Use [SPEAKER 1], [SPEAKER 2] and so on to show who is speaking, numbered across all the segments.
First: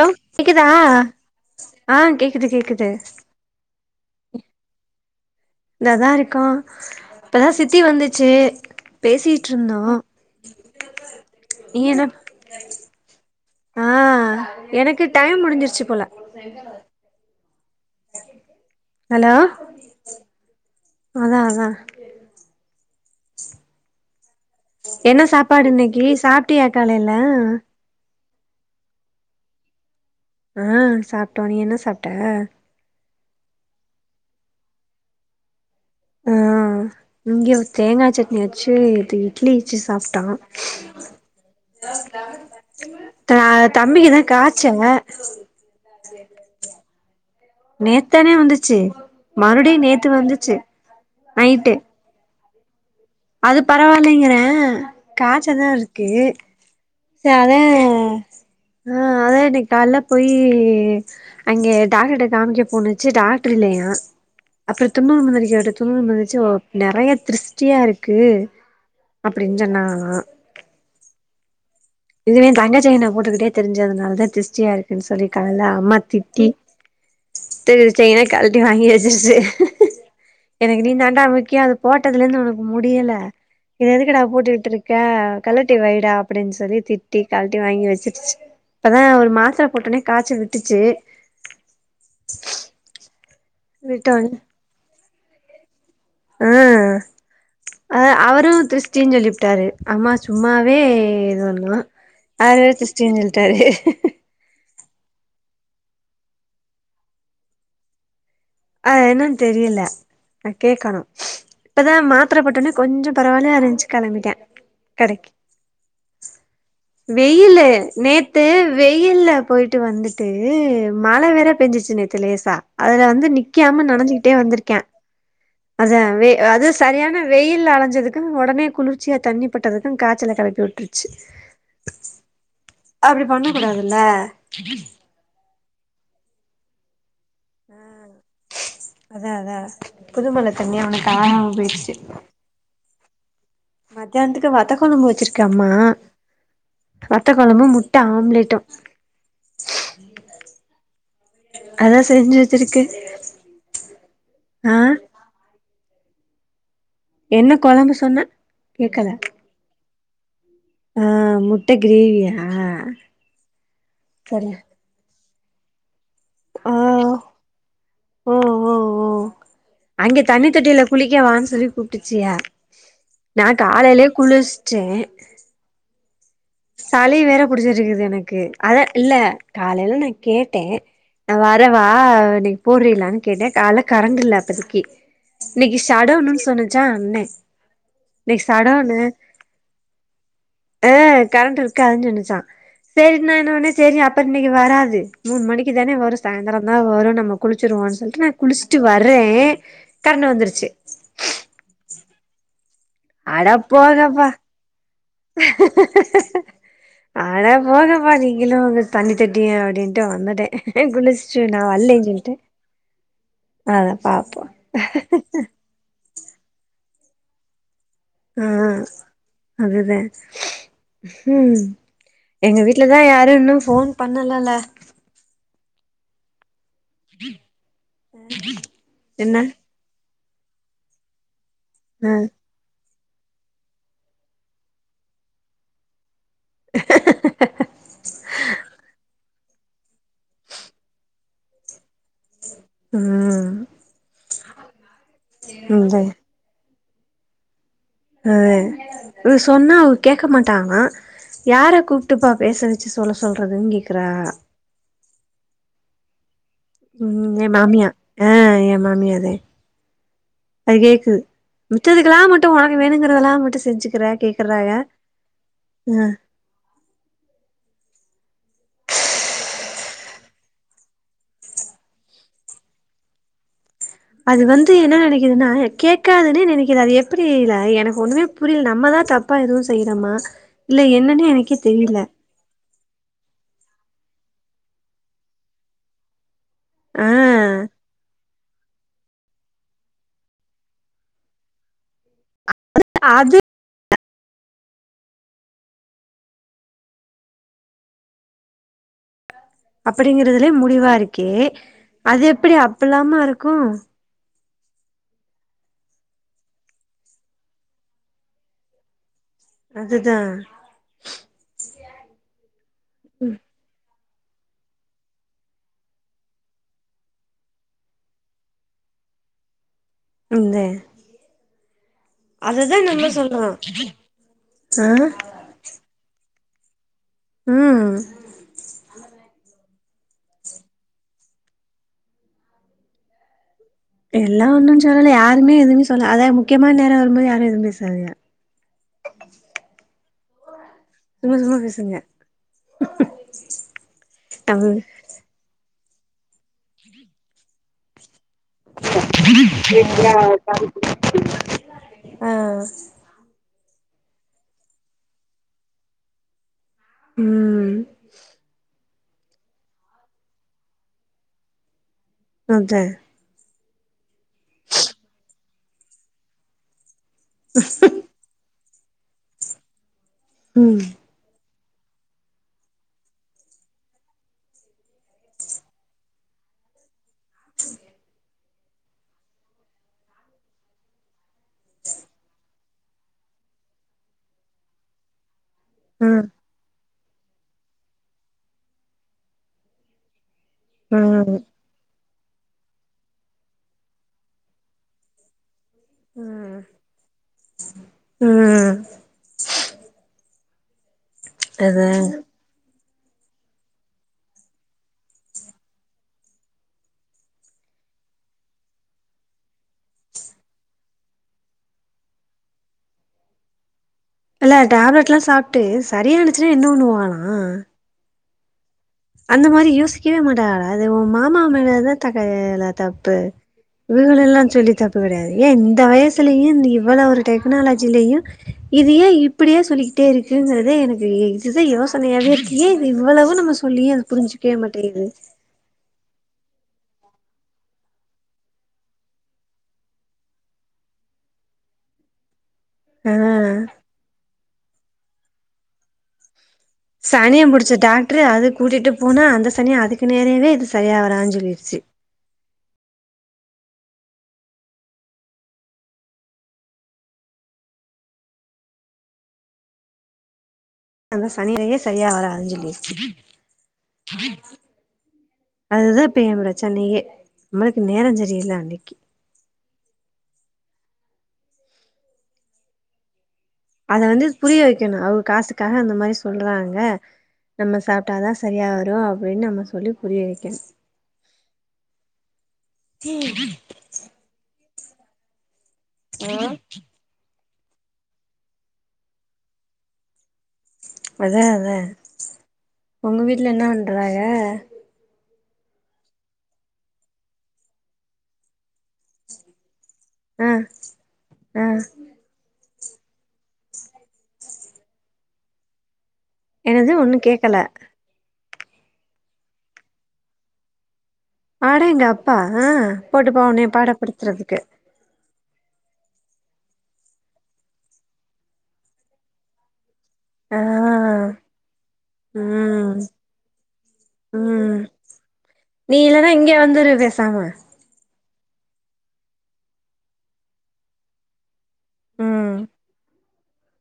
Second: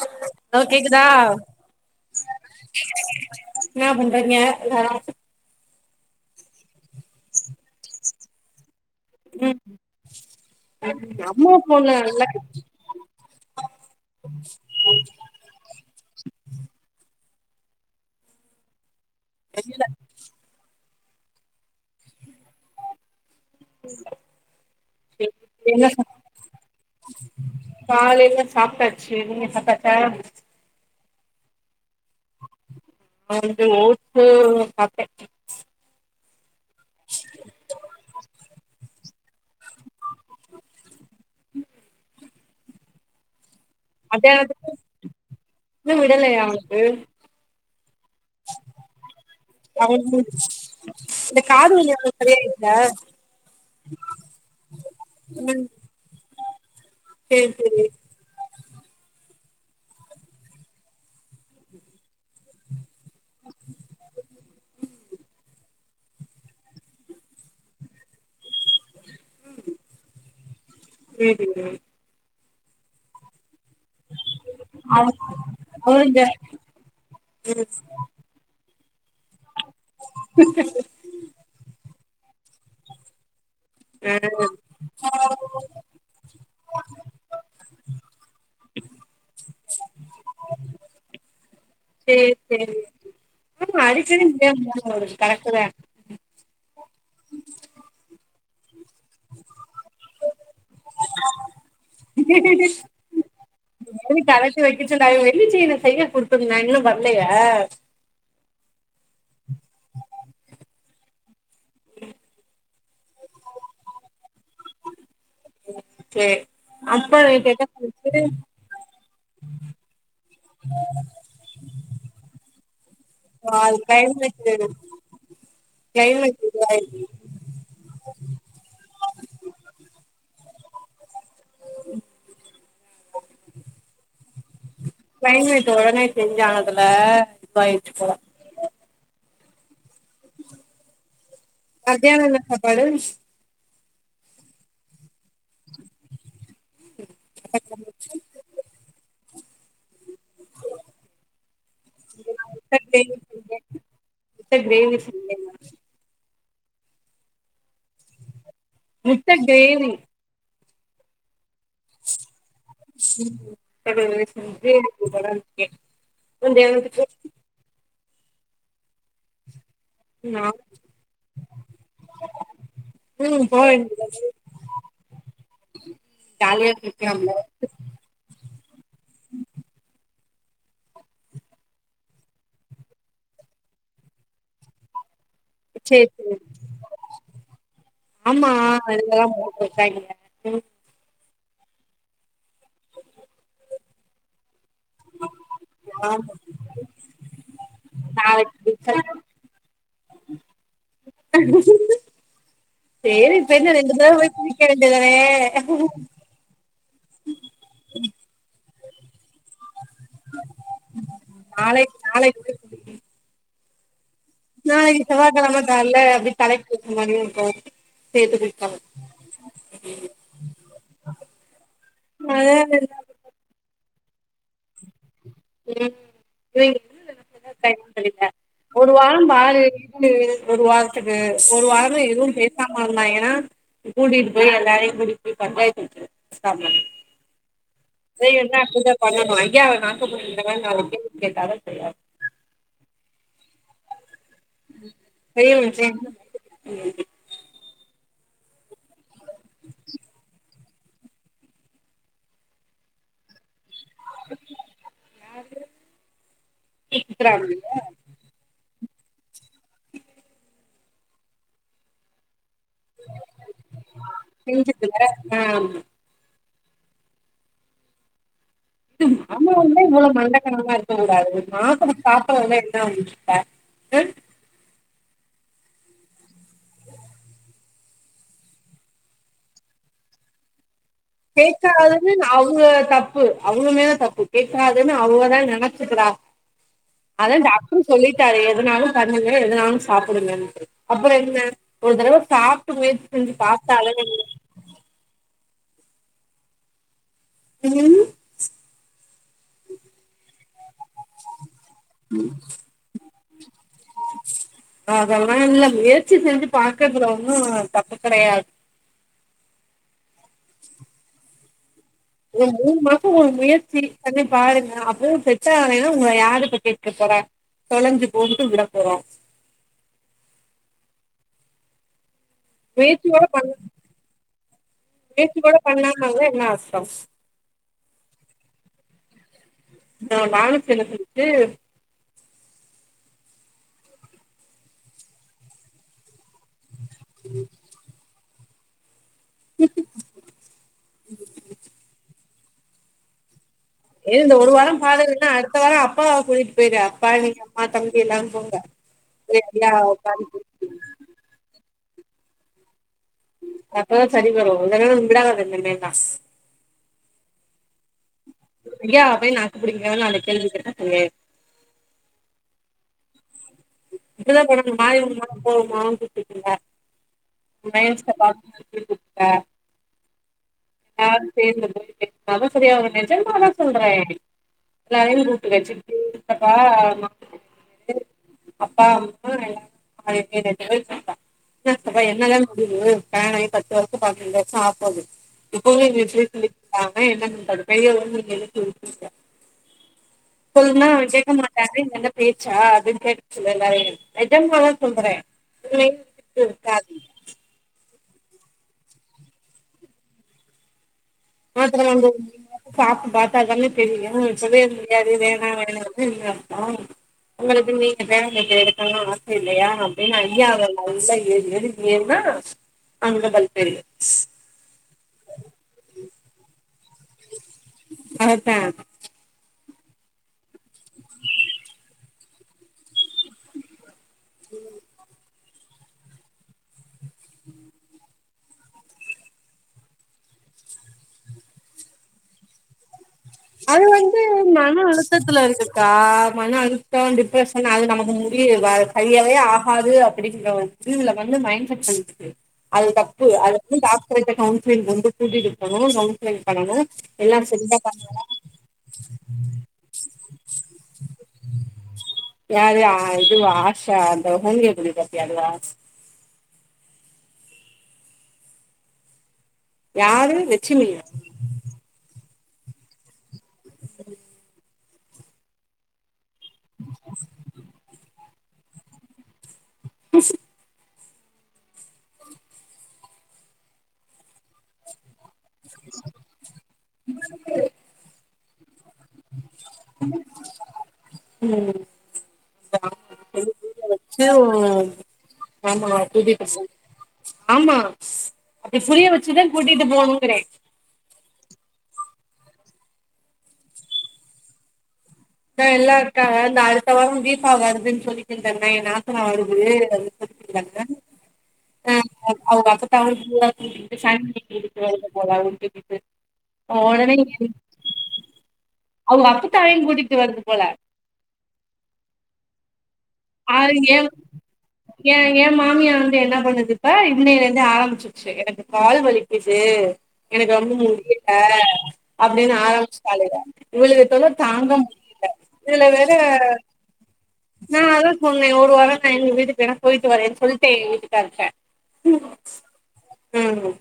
[SPEAKER 1] Hello கேக்குதா
[SPEAKER 2] ஆ கேக்குது கேக்குது
[SPEAKER 1] என்ன பண்றீங்க எல்லாரு
[SPEAKER 2] இதாதா இருக்கோ இப்பதா சித்தி வந்துச்சு
[SPEAKER 1] ம்
[SPEAKER 2] பேசிட்டிருந்தோ
[SPEAKER 1] அம்மா
[SPEAKER 2] நீ
[SPEAKER 1] போன்ல
[SPEAKER 2] என்ன
[SPEAKER 1] நல்லா
[SPEAKER 2] ஆ எனக்கு டைம் முடிஞ்சிருச்சு போல [unintelligible]
[SPEAKER 1] தெரியில
[SPEAKER 2] அதா அதா
[SPEAKER 1] உம்
[SPEAKER 2] என்ன சாப்பாடு இன்னைக்கு சாப்டியா காலேயில
[SPEAKER 1] சாப்டாச்சு நீங்க சாப்டாச்சா
[SPEAKER 2] ஆ சாப்டோ நீ என்ன சாப்ட
[SPEAKER 1] நா வந்து ஓட்ஸ் சாப்ட
[SPEAKER 2] ஆஹ் நங்க இ தேங்கா சட்னி வச்சு இது இட்லிச்ச சாப்ட்டான்
[SPEAKER 1] அதது இன்னும் விடலையா அவனுக்கு
[SPEAKER 2] நேத்தானே வந்துச்சு மறுபடியும் நேத்து
[SPEAKER 1] அவனுக்கு
[SPEAKER 2] வந்துச்சு நைட்டு
[SPEAKER 1] ஆஹ
[SPEAKER 2] அது பரவாயில்லைங்கிறேன்
[SPEAKER 1] ம்
[SPEAKER 2] காய்சதான் இருக்கு
[SPEAKER 1] சேரி சேரி
[SPEAKER 2] தரேன் ஆஹ் அதான் இன்னைக்கு கால போய் அங்கே டாக்டர்ிட்ட காமிக்க போணுச்சு டாக்டர் இல்லையா அப்புறம் துண்ணூறு மந்திருக்க துண்ணூறு மந்துருச்சு நிறைய திருஷ்டியா இருக்கு அப்படின்னு சொன்னா
[SPEAKER 1] ம்
[SPEAKER 2] இதுவே தங்கச்சை நான் போட்டுக்கிட்டே தெரிஞ்சதுனால தான் திஷ்டியா
[SPEAKER 1] அவ
[SPEAKER 2] இருக்குன்னு சொல்லி கலல அம்மா
[SPEAKER 1] அவனுங்க
[SPEAKER 2] திட்டி
[SPEAKER 1] ம்
[SPEAKER 2] தெரிஞ்சச்சைனா கழுட்ட வாங்கிச்ச எனக்கு நீ தாண்டா முக்கிய அது போஓட்டதுல இருந்து உனக்கு முடியல இது
[SPEAKER 1] ஆ
[SPEAKER 2] எதுக்கு நான் போட்டுட்டு இருக்கேன் கல்லட்டி வைடா அப்படின்னு சொல்லி திட்டி கழட்டி வாங்கி வச்சிருச்சு இப்பதான் ஒரு மாத்திர போட்டோடனே காய்ச்ச விட்டுச்சு
[SPEAKER 1] சரி சரி ஆஹ அதுக்கரி
[SPEAKER 2] விட்டோனே
[SPEAKER 1] ந கடக்குத
[SPEAKER 2] அ அத அவரு திரிஷ்டின் சொல்லிப்புட்டாரு அம்மா சும்மாவே இது பண்ணு அதுல
[SPEAKER 1] கரெக்ட்டுதா
[SPEAKER 2] திருஷ்டின் சொல் ட்டாரு
[SPEAKER 1] [unintelligible] கலட்டி வைக்க சொன்னாரு வெள்ளிச் செயின செய்ய குடுத்துருந்தாங்க இன்னு வரலையா
[SPEAKER 2] அது என்னன்னு தெரியல நா கேட்கணு இப்பதா மாத்தரப்போட்டோன கொஞ்சோ பரவால்ல அரஞ்ச்சு கெளம்பிட்டே கடைக்கி
[SPEAKER 1] செரி அப்பா
[SPEAKER 2] வெயிலு
[SPEAKER 1] வீட்டுக்கா [unintelligible]
[SPEAKER 2] நேத்து வெயில்ல போயிட்டு வந்துட்டு ட்டு மழ வெற பெஞ்சிருச்சு நேத்து லேசா அதுல வந்து நீ
[SPEAKER 1] ஆ
[SPEAKER 2] நிக்காம நனஞ்சிக்கிட்டே
[SPEAKER 1] கிளைமேட்டு
[SPEAKER 2] வந்துருக்கே அதா
[SPEAKER 1] கிளைமேட்
[SPEAKER 2] அது
[SPEAKER 1] இதுவாயிடுச்சு
[SPEAKER 2] சரியான வெயில்ல அலஞ்சதுக் கு ஒடனே குளிர்ச்சியா தண்ணிப்பட்டதுக்கு காய்ச்சல களப்பி உட்டுருச்சு அப்படி பண்ண கூடாதுல்ல
[SPEAKER 1] கிளைமேட்டு ஒடனே சேஞ்சானதுல இதுவாயிட்டு போல
[SPEAKER 2] அதா அதா புது மழ தண்ணி அவனக்கு ஆவ்
[SPEAKER 1] மத்தியானோ என்ன சாப்பாடு
[SPEAKER 2] மத்தியானத்துக்கு வத்த குழம்பு வச்சிருக்கு அம்மா வத்த குழம்பு முட்ட ஆம்லெட்டும் அதா செஞ்சு வெச்சிருக்கு
[SPEAKER 1] முட்ட
[SPEAKER 2] அ
[SPEAKER 1] கிரேவி செஞ்சே
[SPEAKER 2] என்ன குழம்பு சொன்ன
[SPEAKER 1] முட்ட கிரேவி
[SPEAKER 2] அ முட்
[SPEAKER 1] முட்ட கிரேவி
[SPEAKER 2] சரி
[SPEAKER 1] செஞ்சு சூப்பராருந் எ கொஞ்சோ
[SPEAKER 2] ஓ
[SPEAKER 1] எனக்கு போ
[SPEAKER 2] ஓ ஓ ஓ அங்கே தண்ணி தொட்டில குளிக்க வான்னு சொல்லி கூப்ட்டிச்சிக நா
[SPEAKER 1] ம் போக வேண்டியது
[SPEAKER 2] காலையிலயே
[SPEAKER 1] தானே
[SPEAKER 2] குளிச்ட்டே
[SPEAKER 1] ஜாலியா
[SPEAKER 2] சளி
[SPEAKER 1] இருந்துக்கலாம்ல
[SPEAKER 2] வேற புடிச்சிருக்குது எனக்கு அத இல்ல காலேயில எனக் கேட்டே நா வரவா இன்னைக்கி போறேலான்னு கேட்டே கால்ல கரண்ட் இல்ல அப்பதிக்கி இன்னைக்கி
[SPEAKER 1] சேரி சேரி
[SPEAKER 2] ஷட்டவுன்னு சொன்னுச்சா அண்ணை இன்னைக்கி
[SPEAKER 1] ஆமா
[SPEAKER 2] ஷட்டவுனு
[SPEAKER 1] இதெல்லாம் போட்ருக்காய்ங்க. ம்
[SPEAKER 2] அ கரண்ட் இருக்காது நெனைச்சோ சேரின் நா என்ன பண்ண சேரி அப்பற நீக் இங்க வராது மூணு மணிக்கு தானே வரு
[SPEAKER 1] ஆமா
[SPEAKER 2] சாய்ந்தரோ தா வரு நம்ம குளிச்சிருவோம்னு சொல்லிட்டு நா
[SPEAKER 1] நாளைக்கு
[SPEAKER 2] குளிச்சுட்டு வர்றே கரண்டு வந்துருச்சு
[SPEAKER 1] சேரி
[SPEAKER 2] அட
[SPEAKER 1] இப்ப என்ன ரெண்டு தடவ
[SPEAKER 2] போங்கப்பா
[SPEAKER 1] போய் குளிக்க வேண்டியதானே
[SPEAKER 2] அட போங்கப்பா நீங்களு உங்க தண்ணி தேடியா அப்படின்ட்டு வந்துட்டே குனிச்சிட்டு நா
[SPEAKER 1] நாளைக்கு
[SPEAKER 2] வல்லே சொல்லிட்டு ஆ
[SPEAKER 1] நா இனி செவ்வா கிழம கால அப்டி தலைக்கு மதியோ போ
[SPEAKER 2] ஆ அதுதே ம்
[SPEAKER 1] அதா
[SPEAKER 2] எங்க
[SPEAKER 1] என்ன
[SPEAKER 2] வீட்லதா
[SPEAKER 1] பண்றது
[SPEAKER 2] யாரு இன்னு ஃபோன் பண்ணலல
[SPEAKER 1] ம் [unintelligible] ஒரு வார
[SPEAKER 2] என்ன
[SPEAKER 1] பாரு இரு ஒரு வாரத்துக்கு ஒரு வாரோ
[SPEAKER 2] ஆ
[SPEAKER 1] எதுவு பேசாம ஒன்னைய கூட்டிட்டு போய் எல்லாரையு கூட்டிட்டு போயி கட்டாயப்படுத்தல ஸ் ப்ராப்ளம் ட்ரை என்ன [unintelligible] பா நம்ம ஐயாவ நாக்கப்புடுங்ர மாரி நாலு கேள்வி கேட்டாதா சரி ஆகு
[SPEAKER 2] ம்
[SPEAKER 1] செரி உச்சி
[SPEAKER 2] இந்த அ இது சொன்னா அவுக கேக்க மாட்டாங்க யார கூப்ட்டுப்பா பேச வச்சு சொல்ல சொல் றதுங்கேக்ற
[SPEAKER 1] யாரு
[SPEAKER 2] ம் ஏ மாமியா அ ஏ மா மியாத அது கேக்குது மிச்சதுக்லா ம ட்டு உனங்க வேணுங்கிறதெல்லா மட்டு செஞ்சுக்ற கேக்குறாக
[SPEAKER 1] செஞ்சுட்டுல ஆ
[SPEAKER 2] அ
[SPEAKER 1] ம் மாமாவுமே இவ்ளோ மண்டகனமா இருக்க கூடாது மாசோ ஸ்டார்ட் ஆனா என்ன வந்துச்ச
[SPEAKER 2] அது வந்து என்ன நெனைக்குதுன்னா கேக்காதுன்னே நெனைக்குது அது எப்டி ல எனக்கு ஒன்னுமே புரியல நம்மதா தப்பா எது செய்றோமா
[SPEAKER 1] கேக்காதுனுன் அவுக தப்பு அவுங்க மேல தப்பு கேட்காதுன்னு அவுங்கதா நெனச்சுக்றா
[SPEAKER 2] ஆ
[SPEAKER 1] அதா டாக்ட்ரு சொல்லி க்காரு எதுனாலு பண்ணுங்க எதுனாலு சாப்டுங்கனு அப்ரோ என்ன ஒரு தடவ சாப் ட்டு முயற்சி செஞ்சு
[SPEAKER 2] அது
[SPEAKER 1] பாத்தால நம்மளு ம்
[SPEAKER 2] அப்படிங்றதுலே முடிவா இருக்கே அது எப்டி அப்லாம இ கூ
[SPEAKER 1] அதல்லா இல்ல முயற்சி செஞ்சு பாக்ளதுல ஒன்னூ தப்பு கெடையாத்
[SPEAKER 2] அதுதா
[SPEAKER 1] ஓ மூணு மாசோ ஓ முயற்சி பண்ணி பாருங்க அப்பவூ செட்டாகுலன்னா உங்கள யாருப்ப கேக்க போறா தொலஞ்சு போகட்டூ விட போறோ
[SPEAKER 2] அந்த
[SPEAKER 1] முயற்சியோட பண்
[SPEAKER 2] ஆ
[SPEAKER 1] முயற்சி கூட பண்ணாமருந்தா என்ன அர் ஸ்டஃப்
[SPEAKER 2] ம்
[SPEAKER 1] நா வானத்துல [unintelligible]
[SPEAKER 2] எல்லா ஒன்னூ சொல்லல யாருமே எதுமே சொல்லல அதா க்யமான நேரோ வரும்போது யாரூ எதூமே சொல்ல சும்மா சும்மா பேசுங்க ஹி ஹி ம்
[SPEAKER 1] ஏ இந்த ஒரு வாரோ பாருங்கன்னா அடுத்த வாரோ அப் பாவ கூட்டிகிட்டு போயிரு அப்பா நீங் அம்மா தம்பி எல்லாம்
[SPEAKER 2] [inaudible] ஆ
[SPEAKER 1] அப்பதா செரி வரூ இல்லனா [unintelligible]
[SPEAKER 2] ம்
[SPEAKER 1] ஐயா போய் நாக்கு பிடிக்கிறமா நாலு கேள்வி கேக்க சொன்னே
[SPEAKER 2] அந்த
[SPEAKER 1] [inaudible] மைண்ட்ஸ பாத்துட்டு இருப்ப ஆ சேந்துருக் அது செரியா வரூ நெஜமா தா சொல்றே எல்லாரையூ கூட்டு வச்சு [inaudible] ப என்னால்லே முடிலயே கல்யாணோ ஆயி பத்து வருஷோ பதனஞ்சு வருஷோ ஆப்போது இப்போமே [inaudible] [inaudible] சொல்னா அவரு ஜெய்க்கமாட்டாருன் நெனப் பேச்சா அது கேட்டு சொல்லே நெஜமா தா சொல்றே [inaudible]
[SPEAKER 2] ம்
[SPEAKER 1] ஆத்தர வந்து உந்திங்க சாப்டு பாத்தா தானே தெரியூ இப்பவே முடியாது வேணா விடுனு என்ன அர்த்தோ உங்களுக்கு நீங்க பேரம்பேத்தி எடுக்கணூனு ஆசல்லையா அப்டின்னு ஐயா அவ நல்லா ஏறு ஏறுன் ஏறுனா அங்கதா தெரியூ
[SPEAKER 2] இல்ல டேப்லெட் எல்லாம் சாப்பிட்டு சரியானுச்சுன்னா என்ன ஒண்ணு வாகலாம்
[SPEAKER 1] அதா
[SPEAKER 2] அந்த மாரி யோசிக்கவே மாட்டடா அது ஒ மாமா மேலதா தக்காயல தப்பு இவுகள எல்லா சொல்லி தப்ப கடையாது ஏ இந்த வயசுலயு இவ்வளவு ஒரு டெக்னாலஜிலயு இது ஏ இப்புடியே சொல்லிக்கிட்டே இருக்குங்கறத எனக்கு இதுதா யோசனையாவே இருக்கு இது இவ்வளவு நம்ம
[SPEAKER 1] அது
[SPEAKER 2] சொல்லியு
[SPEAKER 1] வந்து
[SPEAKER 2] புரிஞ்சுக்கவே
[SPEAKER 1] மன
[SPEAKER 2] மாட்டேங்குது
[SPEAKER 1] அழுத்தத்துல இருக்குக்கா மனம் அழிதோ டிப்ரஷன் அது நமக்கு முடி ஹையவே ஆகாது அப்டிங்கிற ஒரு பிரிவுல வந்து மைண்ட் செட் வந்ட்டுக்கு அது தப்பு அது
[SPEAKER 2] ஆ
[SPEAKER 1] வந்து டாக்ட்ரே கேட்ட ஃபீல் வந்து கூட்டி போனு சவுத்ளைன் பண்ணனு எல்லா
[SPEAKER 2] சனிய புடிச்ச
[SPEAKER 1] சரிதா
[SPEAKER 2] டாக்டரு
[SPEAKER 1] பாக்கணு
[SPEAKER 2] அது கூட்டிட்டு போனா அந்த சனிய அதுக்கு நேரவே இது சரியா வராதுன் சொல்லிடுச்சு
[SPEAKER 1] யாரு இது ஆஷா அந்த ஹொம்யோபதி பாத்யே அதுவா யாரு லட்சுமியா
[SPEAKER 2] அந்த சனிலயே சரியா வராது அதுதா ப்ப ஏ ப்ரச்சனையே நம்மளுக்கு நேரம் சர் ஜேல அன்னைக்கி அத வந்து புரிய வைக்கணும் அவங்க காசுக் காக அந்த மாரி சொல்றாங்க நம்ம சாப்ட்டாதா ஸ் சரியாவ டோ அப்புடின் நம்ம சொல்லி புரிய வைக்கணு
[SPEAKER 1] ம்
[SPEAKER 2] ம்
[SPEAKER 1] புரிய வச்சு [unintelligible] ஆமா அப்புடி புரிய வச்சுதா கூட்டிட்டு போணுங்குறேன்
[SPEAKER 2] அதா அதா உங்க வீட்ல என்ன பண்றாங்க
[SPEAKER 1] இந்தா எல்லா இருக்காக இந்த அடுத்த வாரம் தீபா வருதுன்னு சொல்லிட்டுருந்தாங்னா என் நாத்தனா வருது அப்டின்னு
[SPEAKER 2] அ
[SPEAKER 1] சொல்லிக்கிருந்தாங்க
[SPEAKER 2] அ
[SPEAKER 1] ஆ [unintelligible]
[SPEAKER 2] என்னது ஒண்ணும் கேக்கல
[SPEAKER 1] அவுங்க அப்பத்தாவயுங் கூட்டிட் டு வருது போல
[SPEAKER 2] ஆடேங்கப்பா ஆ போட்டு போவுனே பாடாப்படுத்துறதுக்கு
[SPEAKER 1] எ மாமியா வந்து என்ன பண்ணுது இப்ப இன்னையில இருந்து ஆரம்பிச்சிச்சு எனக்கு கால் வலிக்குது எனக்கு
[SPEAKER 2] ஆ
[SPEAKER 1] ரொம்ப முடியல அப்டின்னு
[SPEAKER 2] ம்
[SPEAKER 1] ஆரம்பிச்சிட்டாளுக இவுளுக தொல்ல தாங்க
[SPEAKER 2] ம்
[SPEAKER 1] முடியல இதுல
[SPEAKER 2] நீ
[SPEAKER 1] வேற
[SPEAKER 2] இல்லன்னா இங்க வந்துரு பேசாம
[SPEAKER 1] நா அதா ன்ன ஒரு வார நா எங்க வீட்டுக்கு வேனா போயிட்டு வரேன் சொல்ட்ட எ வீட்டுக்காரர்ட்ட ம் ம்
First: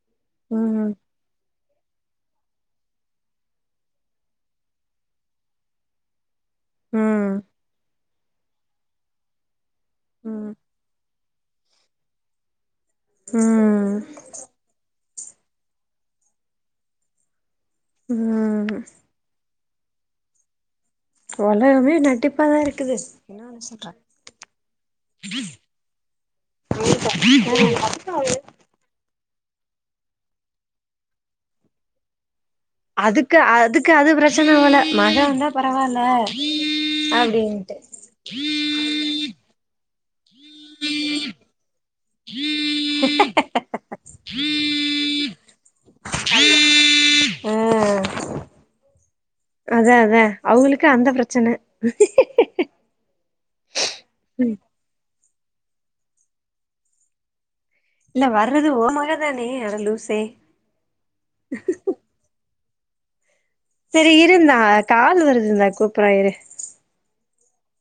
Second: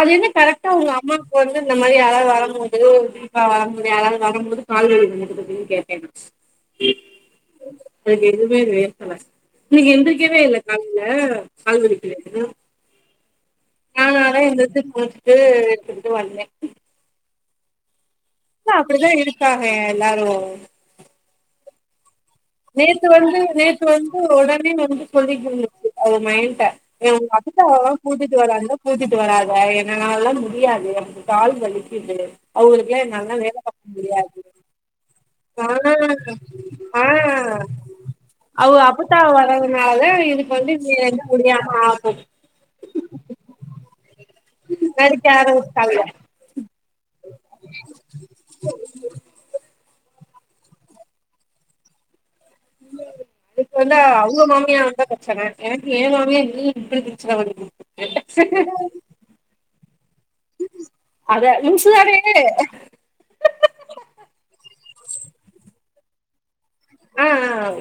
[SPEAKER 1] அது என்ன கரெட்டா உங்க
[SPEAKER 2] ம்
[SPEAKER 1] அம்மாக்கு வரு இந்த மாரி யாராத் வரம்போது ஆ யாராது வரும் போது கால்வலி [unintelligible] கேட்டே
[SPEAKER 2] ம்
[SPEAKER 1] எனக்கெதுமே வே [unintelligible] நீங்க எந்ரிக்கவே
[SPEAKER 2] ம்
[SPEAKER 1] இல்ல காலைலே கால்வலிக்கல
[SPEAKER 2] உம்
[SPEAKER 1] இது எடுத்துகிட்டு வந்தெ
[SPEAKER 2] ம்
[SPEAKER 1] காக எல்லாரு
[SPEAKER 2] ஒலகமே நடிப்
[SPEAKER 1] நேத்து வந்து நேத்து வந்து ஒடனே வந்து சொல்லி [unintelligible] அது மைண்ட இவங் வந்துட்டா பூஜைக்கு வராங்க பூஜை வராத என்னனாலா முடியாது கால் வலிக்கிது
[SPEAKER 2] அதுக்கு அதுக்கு அது பிரச்சன போல மக சொன்னா
[SPEAKER 1] ஆனா
[SPEAKER 2] பரவால்ல
[SPEAKER 1] ஆ
[SPEAKER 2] அப்டின்ட்டு
[SPEAKER 1] அதா இதுக் கு வந்து [unintelligible] முடியாம ஆகுது நடிக்க ஆரம்பிச்டாங்க
[SPEAKER 2] ஆ அதா அதா அவுங்களுக்கு அந்த பிரச்சன
[SPEAKER 1] அதுக்கு வந்து அவுங்க
[SPEAKER 2] ம்
[SPEAKER 1] மாமியா வந்தா பிரச்சன எனக்கு ஏ மாமியா இல் இப்டி பிரச்சன வருது
[SPEAKER 2] இல்ல வர்றது ஓ மக தானே அட லூசே
[SPEAKER 1] அத லூசுதானே
[SPEAKER 2] செரி இருந்தா கால் வருதுந்தா கூப்புற இரு
[SPEAKER 1] ஆஹ்